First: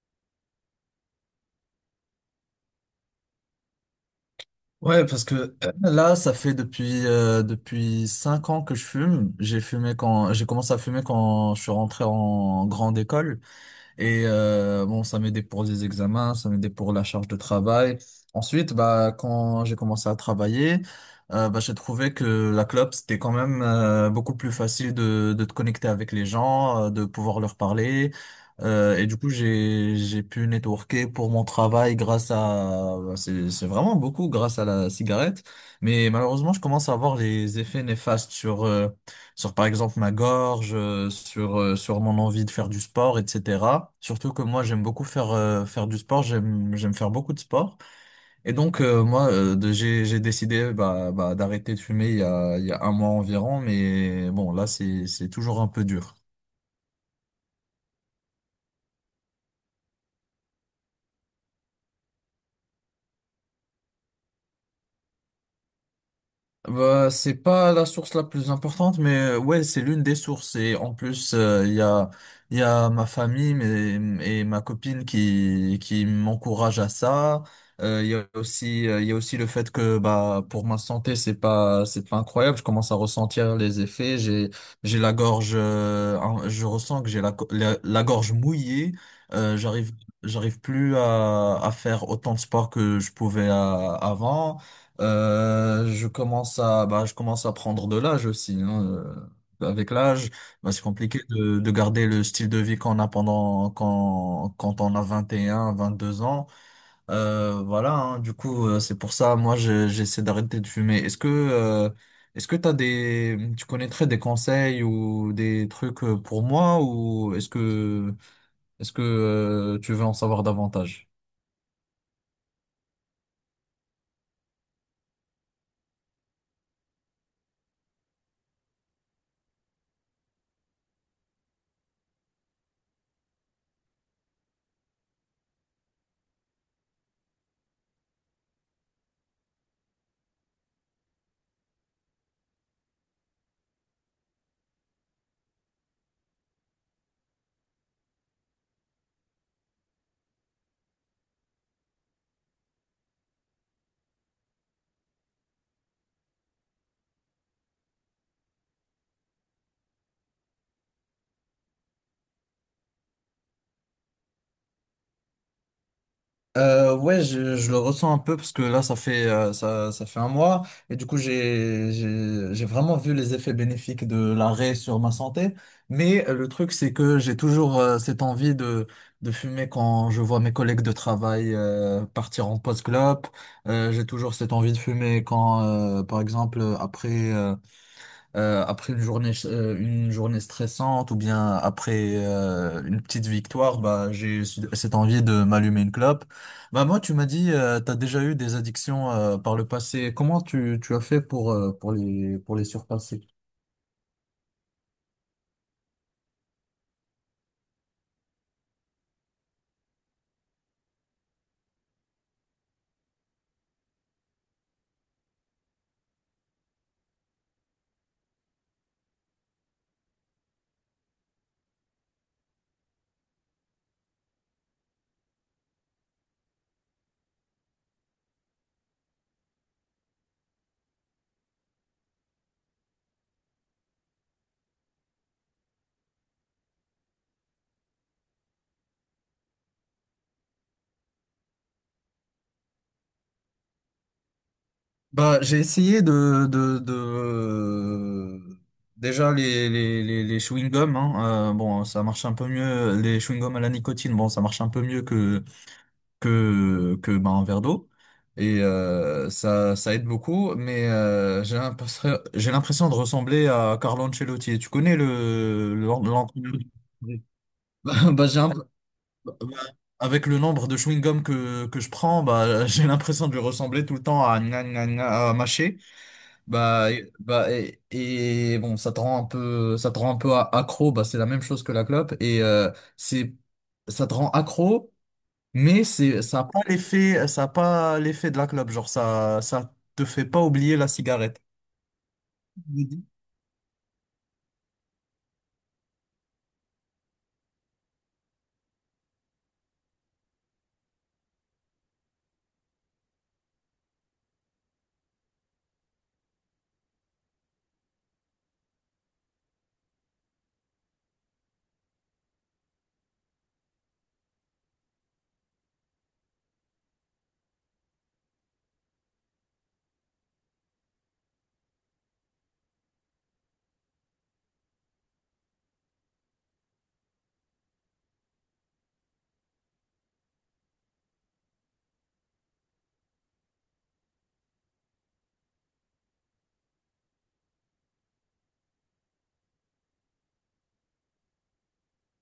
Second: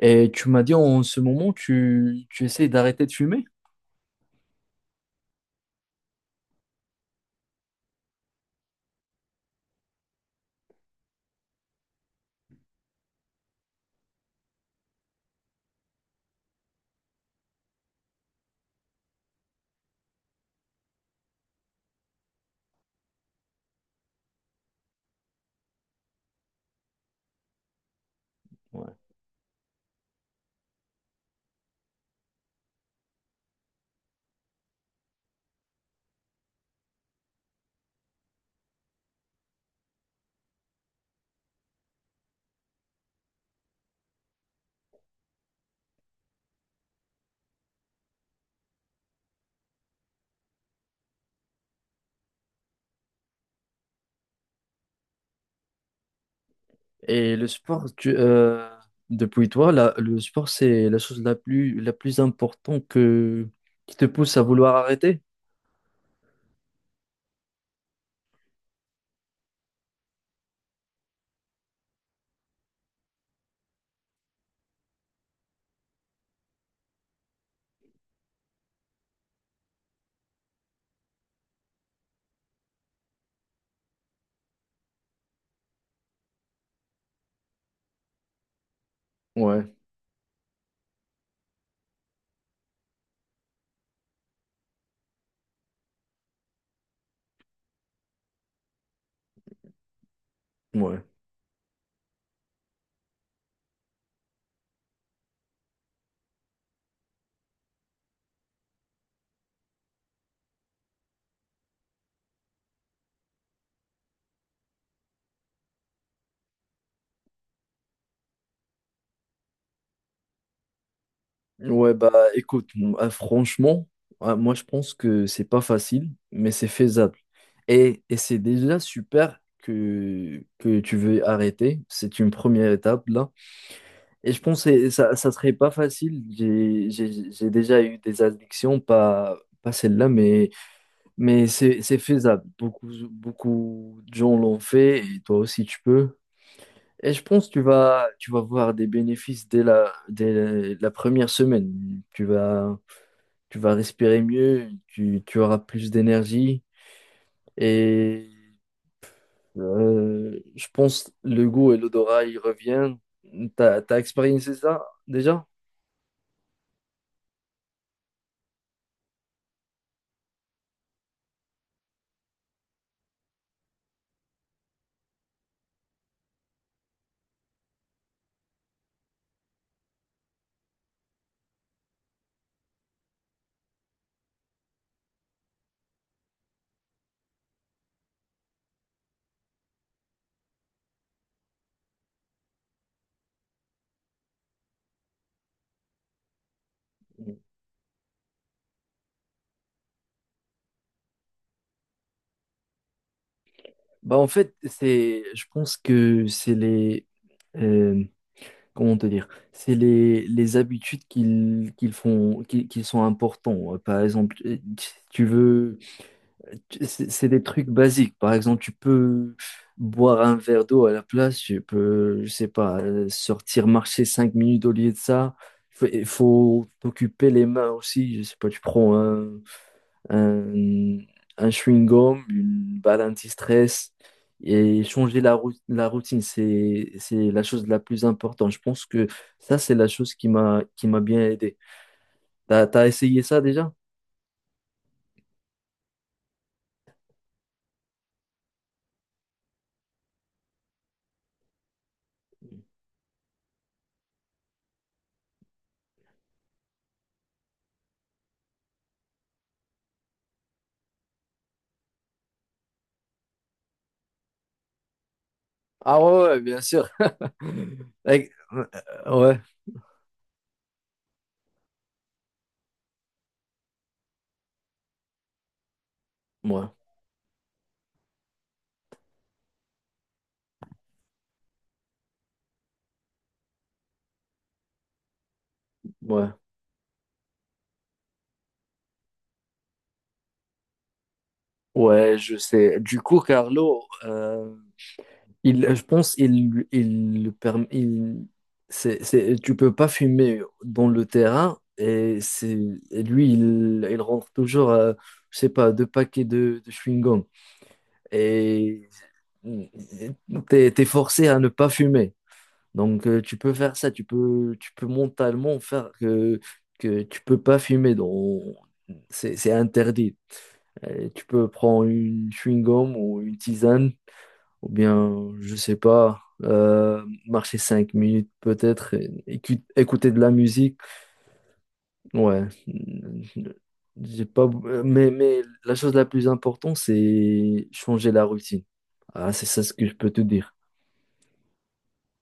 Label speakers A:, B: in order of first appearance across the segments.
A: Et tu m'as dit en ce moment, tu essayes d'arrêter de fumer.
B: Ouais, parce que là, ça fait depuis 5 ans que je fume. J'ai fumé quand j'ai commencé à fumer quand je suis rentré en grande école. Et bon, ça m'aidait pour les examens, ça m'aidait pour la charge de travail. Ensuite, bah, quand j'ai commencé à travailler, bah, j'ai trouvé que la clope, c'était quand même beaucoup plus facile de te connecter avec les gens, de pouvoir leur parler.
A: Ouais.
B: Et du coup, j'ai pu networker pour mon travail bah, c'est vraiment beaucoup grâce à la cigarette. Mais malheureusement, je commence à voir les effets néfastes sur par exemple ma gorge, sur mon envie de faire du sport, etc. Surtout que moi j'aime beaucoup faire du sport, j'aime faire beaucoup de sport. Et donc moi j'ai décidé bah, d'arrêter de fumer il y a un mois environ, mais bon là c'est toujours un peu dur.
A: Et le sport, depuis toi, le sport, c'est la chose la plus importante qui te pousse à vouloir arrêter.
B: Bah, c'est pas la source la plus importante, mais ouais, c'est l'une des sources. Et en plus, il y a ma famille mais, et ma copine qui m'encourage à ça. Il y a aussi, il y a aussi le fait que bah, pour ma santé, c'est pas incroyable. Je commence à ressentir les effets. J'ai la gorge, hein, je ressens que j'ai la gorge mouillée. Euh,
A: Ouais,
B: j'arrive, j'arrive plus à faire autant de sport que je pouvais avant. Je commence à prendre de l'âge aussi, hein. Euh, avec l'âge, bah, c'est
A: ouais.
B: compliqué de garder le style de vie qu'on a quand on a 21, 22 ans. Voilà, hein, du coup, c'est pour ça, moi, j'essaie d'arrêter de fumer. Est-ce que tu connaîtrais des conseils ou des trucs pour moi ou tu veux en savoir davantage?
A: Ouais, bah écoute, franchement, moi je pense que c'est pas facile, mais c'est faisable. Et c'est déjà super que tu veux arrêter. C'est une première étape là. Et je pense que ça serait pas facile. J'ai déjà eu des addictions, pas celle-là, mais c'est faisable. Beaucoup de gens l'ont fait et toi aussi tu peux. Et je pense que tu vas voir des bénéfices dès la première semaine. Tu vas respirer mieux, tu auras plus d'énergie et je pense le goût et l'odorat, ils reviennent. T'as expérimenté ça déjà?
B: Ouais, je le ressens un peu parce que là, ça fait un mois et du coup, j'ai vraiment vu les effets bénéfiques de l'arrêt sur ma santé. Mais le truc, c'est que j'ai toujours cette envie de fumer quand je vois mes collègues de travail partir en post-clope. J'ai toujours cette envie de fumer par exemple, après une journée stressante ou bien après une petite victoire, bah, j'ai cette envie de m'allumer une clope. Bah, moi, tu m'as dit, tu as déjà eu des addictions par le passé. Comment tu as fait pour les surpasser?
A: Bah en fait, je pense que c'est euh, comment te dire, c'est les habitudes qu'ils font, qui sont importants. Par exemple, si tu veux, c'est des trucs basiques. Par exemple, tu peux boire un verre d'eau à la place, tu peux, je sais pas, sortir marcher cinq minutes au lieu de ça. Il faut t'occuper les mains aussi. Je sais pas, tu prends un, un chewing-gum, une balle anti-stress et changer la routine, c'est la chose la plus importante. Je pense que ça, c'est la chose qui m'a bien aidé. T'as essayé ça déjà?
B: Bah, j'ai essayé de... Déjà, les chewing-gums, hein, bon, ça marche un peu mieux. Les chewing-gums à la nicotine, bon, ça marche un peu mieux que bah, un verre d'eau et ça aide beaucoup mais j'ai l'impression de ressembler à Carlo Ancelotti. Et tu connais le l'en-
A: Ah ouais, ouais,
B: l'entraîneur
A: bien
B: du-
A: sûr.
B: Oui. bah, bah,
A: Like,
B: j'ai un
A: euh,
B: bah,
A: Ouais,
B: avec le nombre de chewing-gum que je prends bah j'ai l'impression de lui ressembler tout le temps à gna, gna, gna, à mâcher
A: ouais,
B: bah et bon ça te rend un peu ça te rend un peu a- accro. Bah c'est la même chose que la clope et c'est ça te rend accro, mais
A: ouais.
B: ça n'a pas l'effet, ça a pas l'effet de la clope. Genre, ça te fait pas oublier la cigarette.
A: Ouais, je sais. Du
B: Mhm.
A: coup, Carlo, Il, je pense il, le perm- il, c'est, tu peux pas fumer dans le terrain et lui, il rentre toujours, à, je sais pas, deux paquets de chewing-gum. Et t'es forcé à ne pas fumer. Donc, tu peux faire ça, tu peux mentalement faire que tu peux pas fumer. C'est interdit. Tu peux prendre une chewing-gum ou une tisane ou bien, je sais pas, marcher cinq minutes peut-être, et écouter de la musique. Ouais, j'ai pas, mais la chose la plus importante, c'est changer la routine. Ah, c'est ça ce que je peux te dire.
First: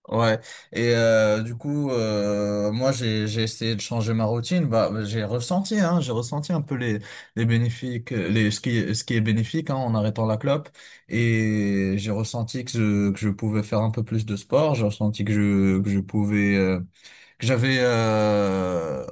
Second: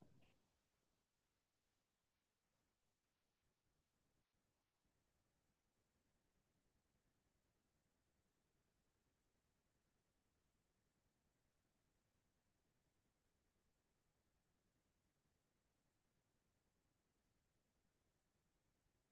B: Ouais. Du coup, moi, j'ai essayé de changer ma routine. Bah, j'ai ressenti un peu les bénéfiques, les, ce qui est bénéfique, hein, en arrêtant la clope. Et j'ai ressenti que je pouvais faire un peu plus de sport. J'ai ressenti que j'avais,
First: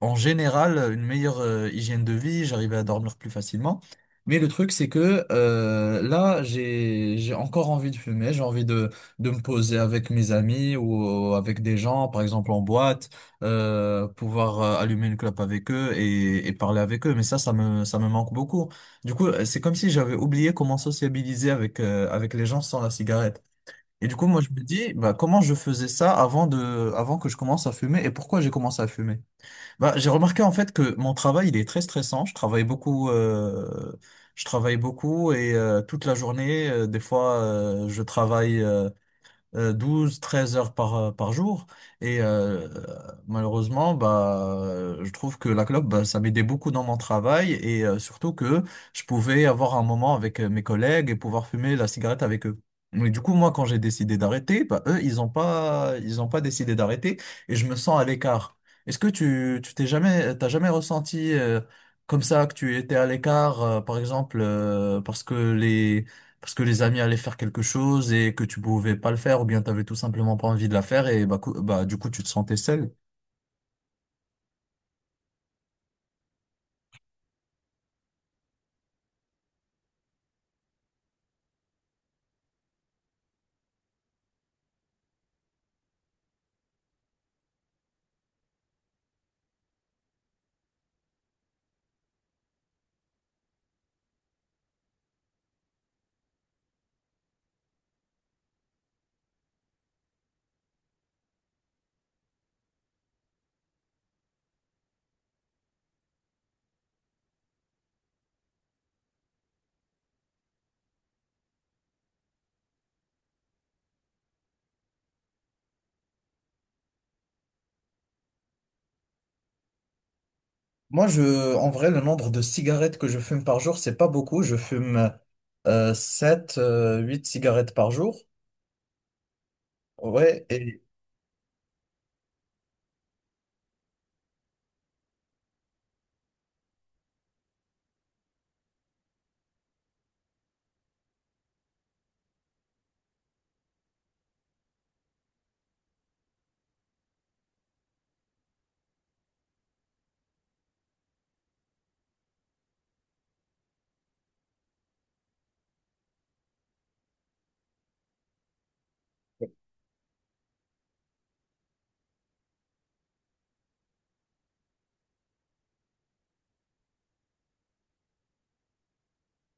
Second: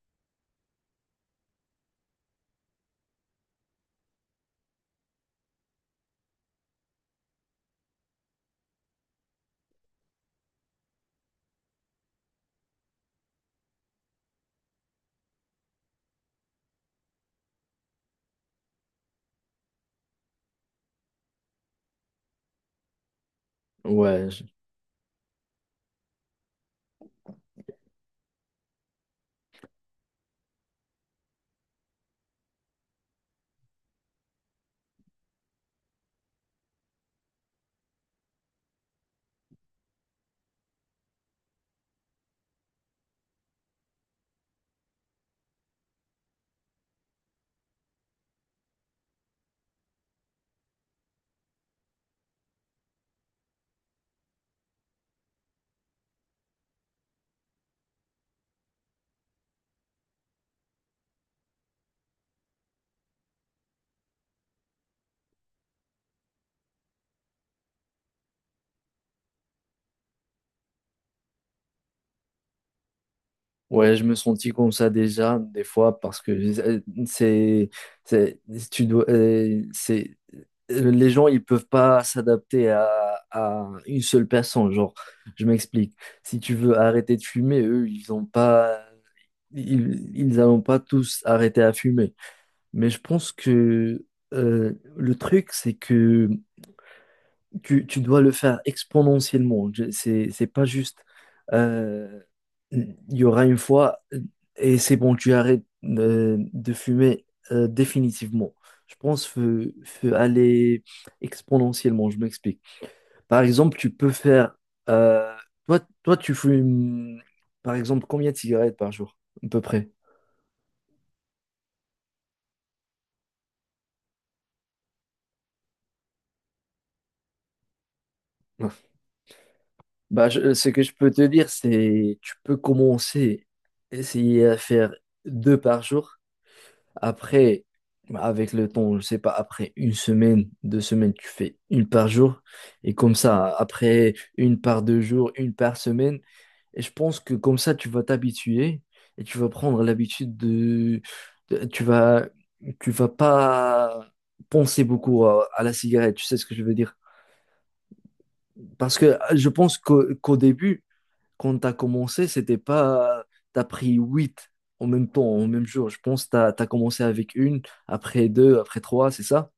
B: en général, une meilleure hygiène de vie, j'arrivais à dormir plus facilement. Mais le truc, c'est que là, j'ai encore envie de fumer, j'ai envie de me poser avec mes amis ou avec des gens, par exemple en boîte, pouvoir allumer une clope avec eux et parler avec eux. Mais ça, ça me manque beaucoup. Du coup, c'est comme si j'avais oublié comment sociabiliser avec les gens sans la cigarette. Et du coup,
A: Ouais,
B: moi,
A: je-
B: je me dis, bah, comment je faisais ça avant que je commence à fumer et pourquoi j'ai commencé à fumer? Bah, j'ai remarqué en fait que mon travail il est très stressant. Je travaille beaucoup et toute la journée, des fois je travaille, 12, 13 heures par jour. Et malheureusement, bah, je trouve que la clope, bah, ça m'aidait beaucoup dans mon travail et surtout que je pouvais avoir un moment avec mes collègues et pouvoir fumer la cigarette avec eux. Mais du coup, moi, quand j'ai décidé d'arrêter, bah, eux, ils ont pas décidé d'arrêter et je me sens à l'écart. Est-ce que tu t'es jamais, t'as jamais ressenti comme ça que tu étais à l'écart, par exemple, parce que les amis allaient faire quelque chose et que tu pouvais pas le faire ou bien t'avais tout simplement pas envie de la faire et bah, bah du coup tu te sentais seul.
A: Ouais, je me sentis comme ça déjà, des fois, parce que c'est, c'est, tu dois, c'est, les gens, ils peuvent pas s'adapter à une seule personne. Genre, je m'explique. Si tu veux arrêter de fumer, eux, ils ont pas, ils n'allont pas tous arrêter à fumer. Mais je pense que euh, le truc, c'est que tu dois le faire exponentiellement. C'est pas juste, euh, il y aura une fois et c'est bon, tu arrêtes de fumer définitivement. Je pense que faut aller exponentiellement, je m'explique. Par exemple, tu peux faire, euh, toi, tu fumes, par exemple, combien de cigarettes par jour, à peu près?
B: Moi, en vrai, le nombre de cigarettes que je fume par jour, c'est pas beaucoup. Je fume 7, 8 cigarettes par jour.
A: Bah,
B: Ouais,
A: ce que
B: et
A: je peux te dire, c'est tu peux commencer, essayer à faire deux par jour. Après, avec le temps, je sais pas, après une semaine, deux semaines, tu fais une par jour. Et comme ça, après une par deux jours, une par semaine. Et je pense que comme ça, tu vas t'habituer et tu vas prendre l'habitude de- Tu vas, tu vas pas penser beaucoup à la cigarette, tu sais ce que je veux dire. Parce que je pense qu'au début, quand tu as commencé, c'était pas. Tu as pris huit en même temps, en même jour. Je pense que commencé avec une, après deux, après trois, c'est ça?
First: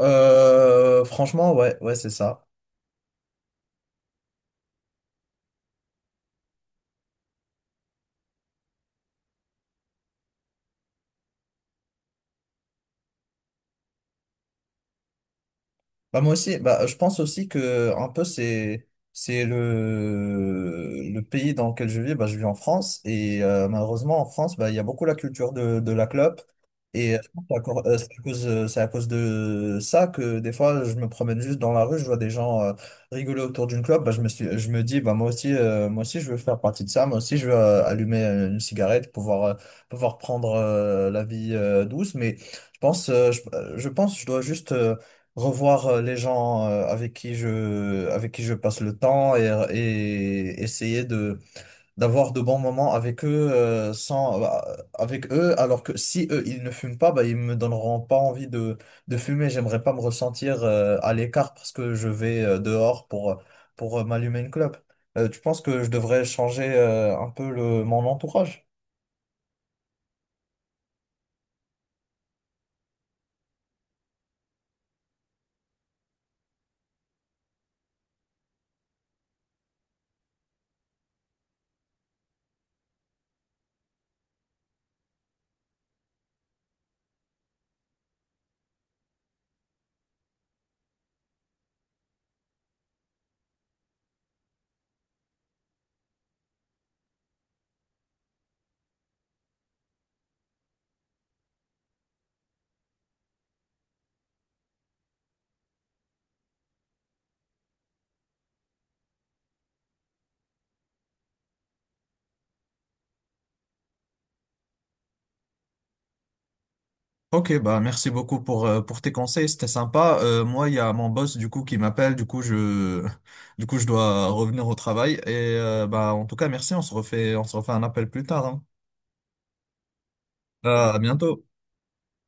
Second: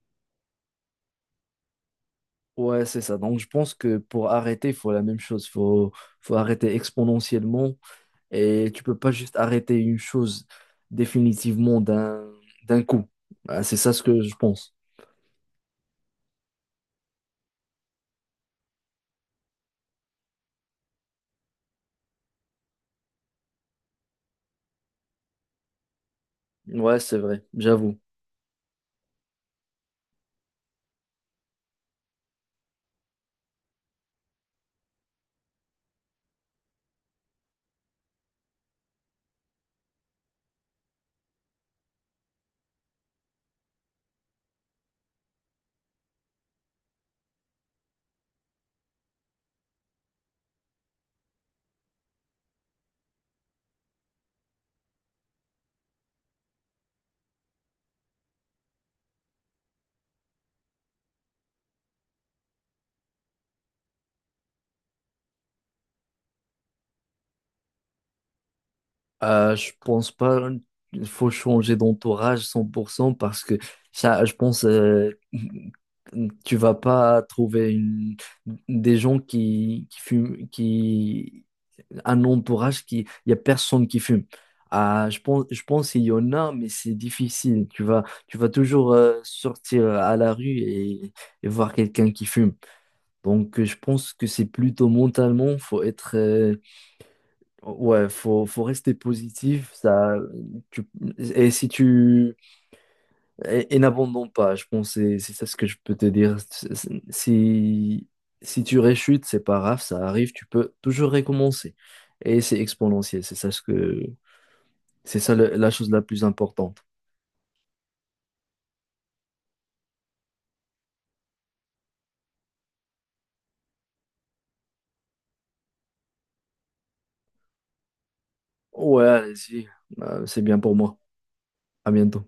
B: franchement, ouais, ouais, c'est ça.
A: Ouais, c'est ça. Donc, je pense que pour arrêter, il faut la même chose. Faut arrêter exponentiellement. Et tu peux pas juste arrêter une chose définitivement d'un coup. Ah, c'est ça ce que je pense.
B: Bah moi aussi, bah, je pense aussi que un peu c'est le pays dans lequel je vis. Bah, je vis en France et malheureusement en France, bah, il y a beaucoup la culture de la clope
A: Ouais,
B: et
A: c'est
B: je
A: vrai.
B: pense que
A: J'avoue.
B: c'est à cause de ça que des fois je me promène juste dans la rue, je vois des gens rigoler autour d'une clope. Bah, je me dis bah moi aussi je veux faire partie de ça. Moi aussi je veux allumer une cigarette, pouvoir prendre la vie douce. Mais je pense je dois juste revoir les gens avec qui je passe le temps et essayer de d'avoir de bons moments avec eux sans bah, avec eux alors que si eux ils ne fument pas bah ils me donneront pas envie de fumer. J'aimerais pas me ressentir à l'écart parce que je vais dehors pour m'allumer une clope. Tu penses que je devrais changer un peu le mon entourage?
A: Je pense pas il faut changer d'entourage 100% parce que ça, je pense tu vas pas trouver des gens qui fument, qui un entourage qui il y a personne qui fume. Ah, je pense qu'il y en a, mais c'est difficile. Tu vas toujours sortir à la rue et voir quelqu'un qui fume. Donc, je pense que c'est plutôt mentalement, faut être, Ouais, faut rester positif, ça, tu, et si tu, et n'abandonne pas, je pense, que c'est ça ce que je peux te dire. Si, si tu réchutes, c'est pas grave, ça arrive, tu peux toujours recommencer. Et c'est exponentiel, c'est ça la chose la plus importante.
B: Ok, bah merci beaucoup pour tes conseils, c'était sympa. Moi, il y a mon boss du coup qui m'appelle, du coup je du coup je dois revenir au travail. Et bah en tout cas merci, on se refait un appel plus tard, hein.
A: Ouais, allez-y, euh, c'est bien pour
B: Euh,
A: moi.
B: à bientôt.
A: À bientôt.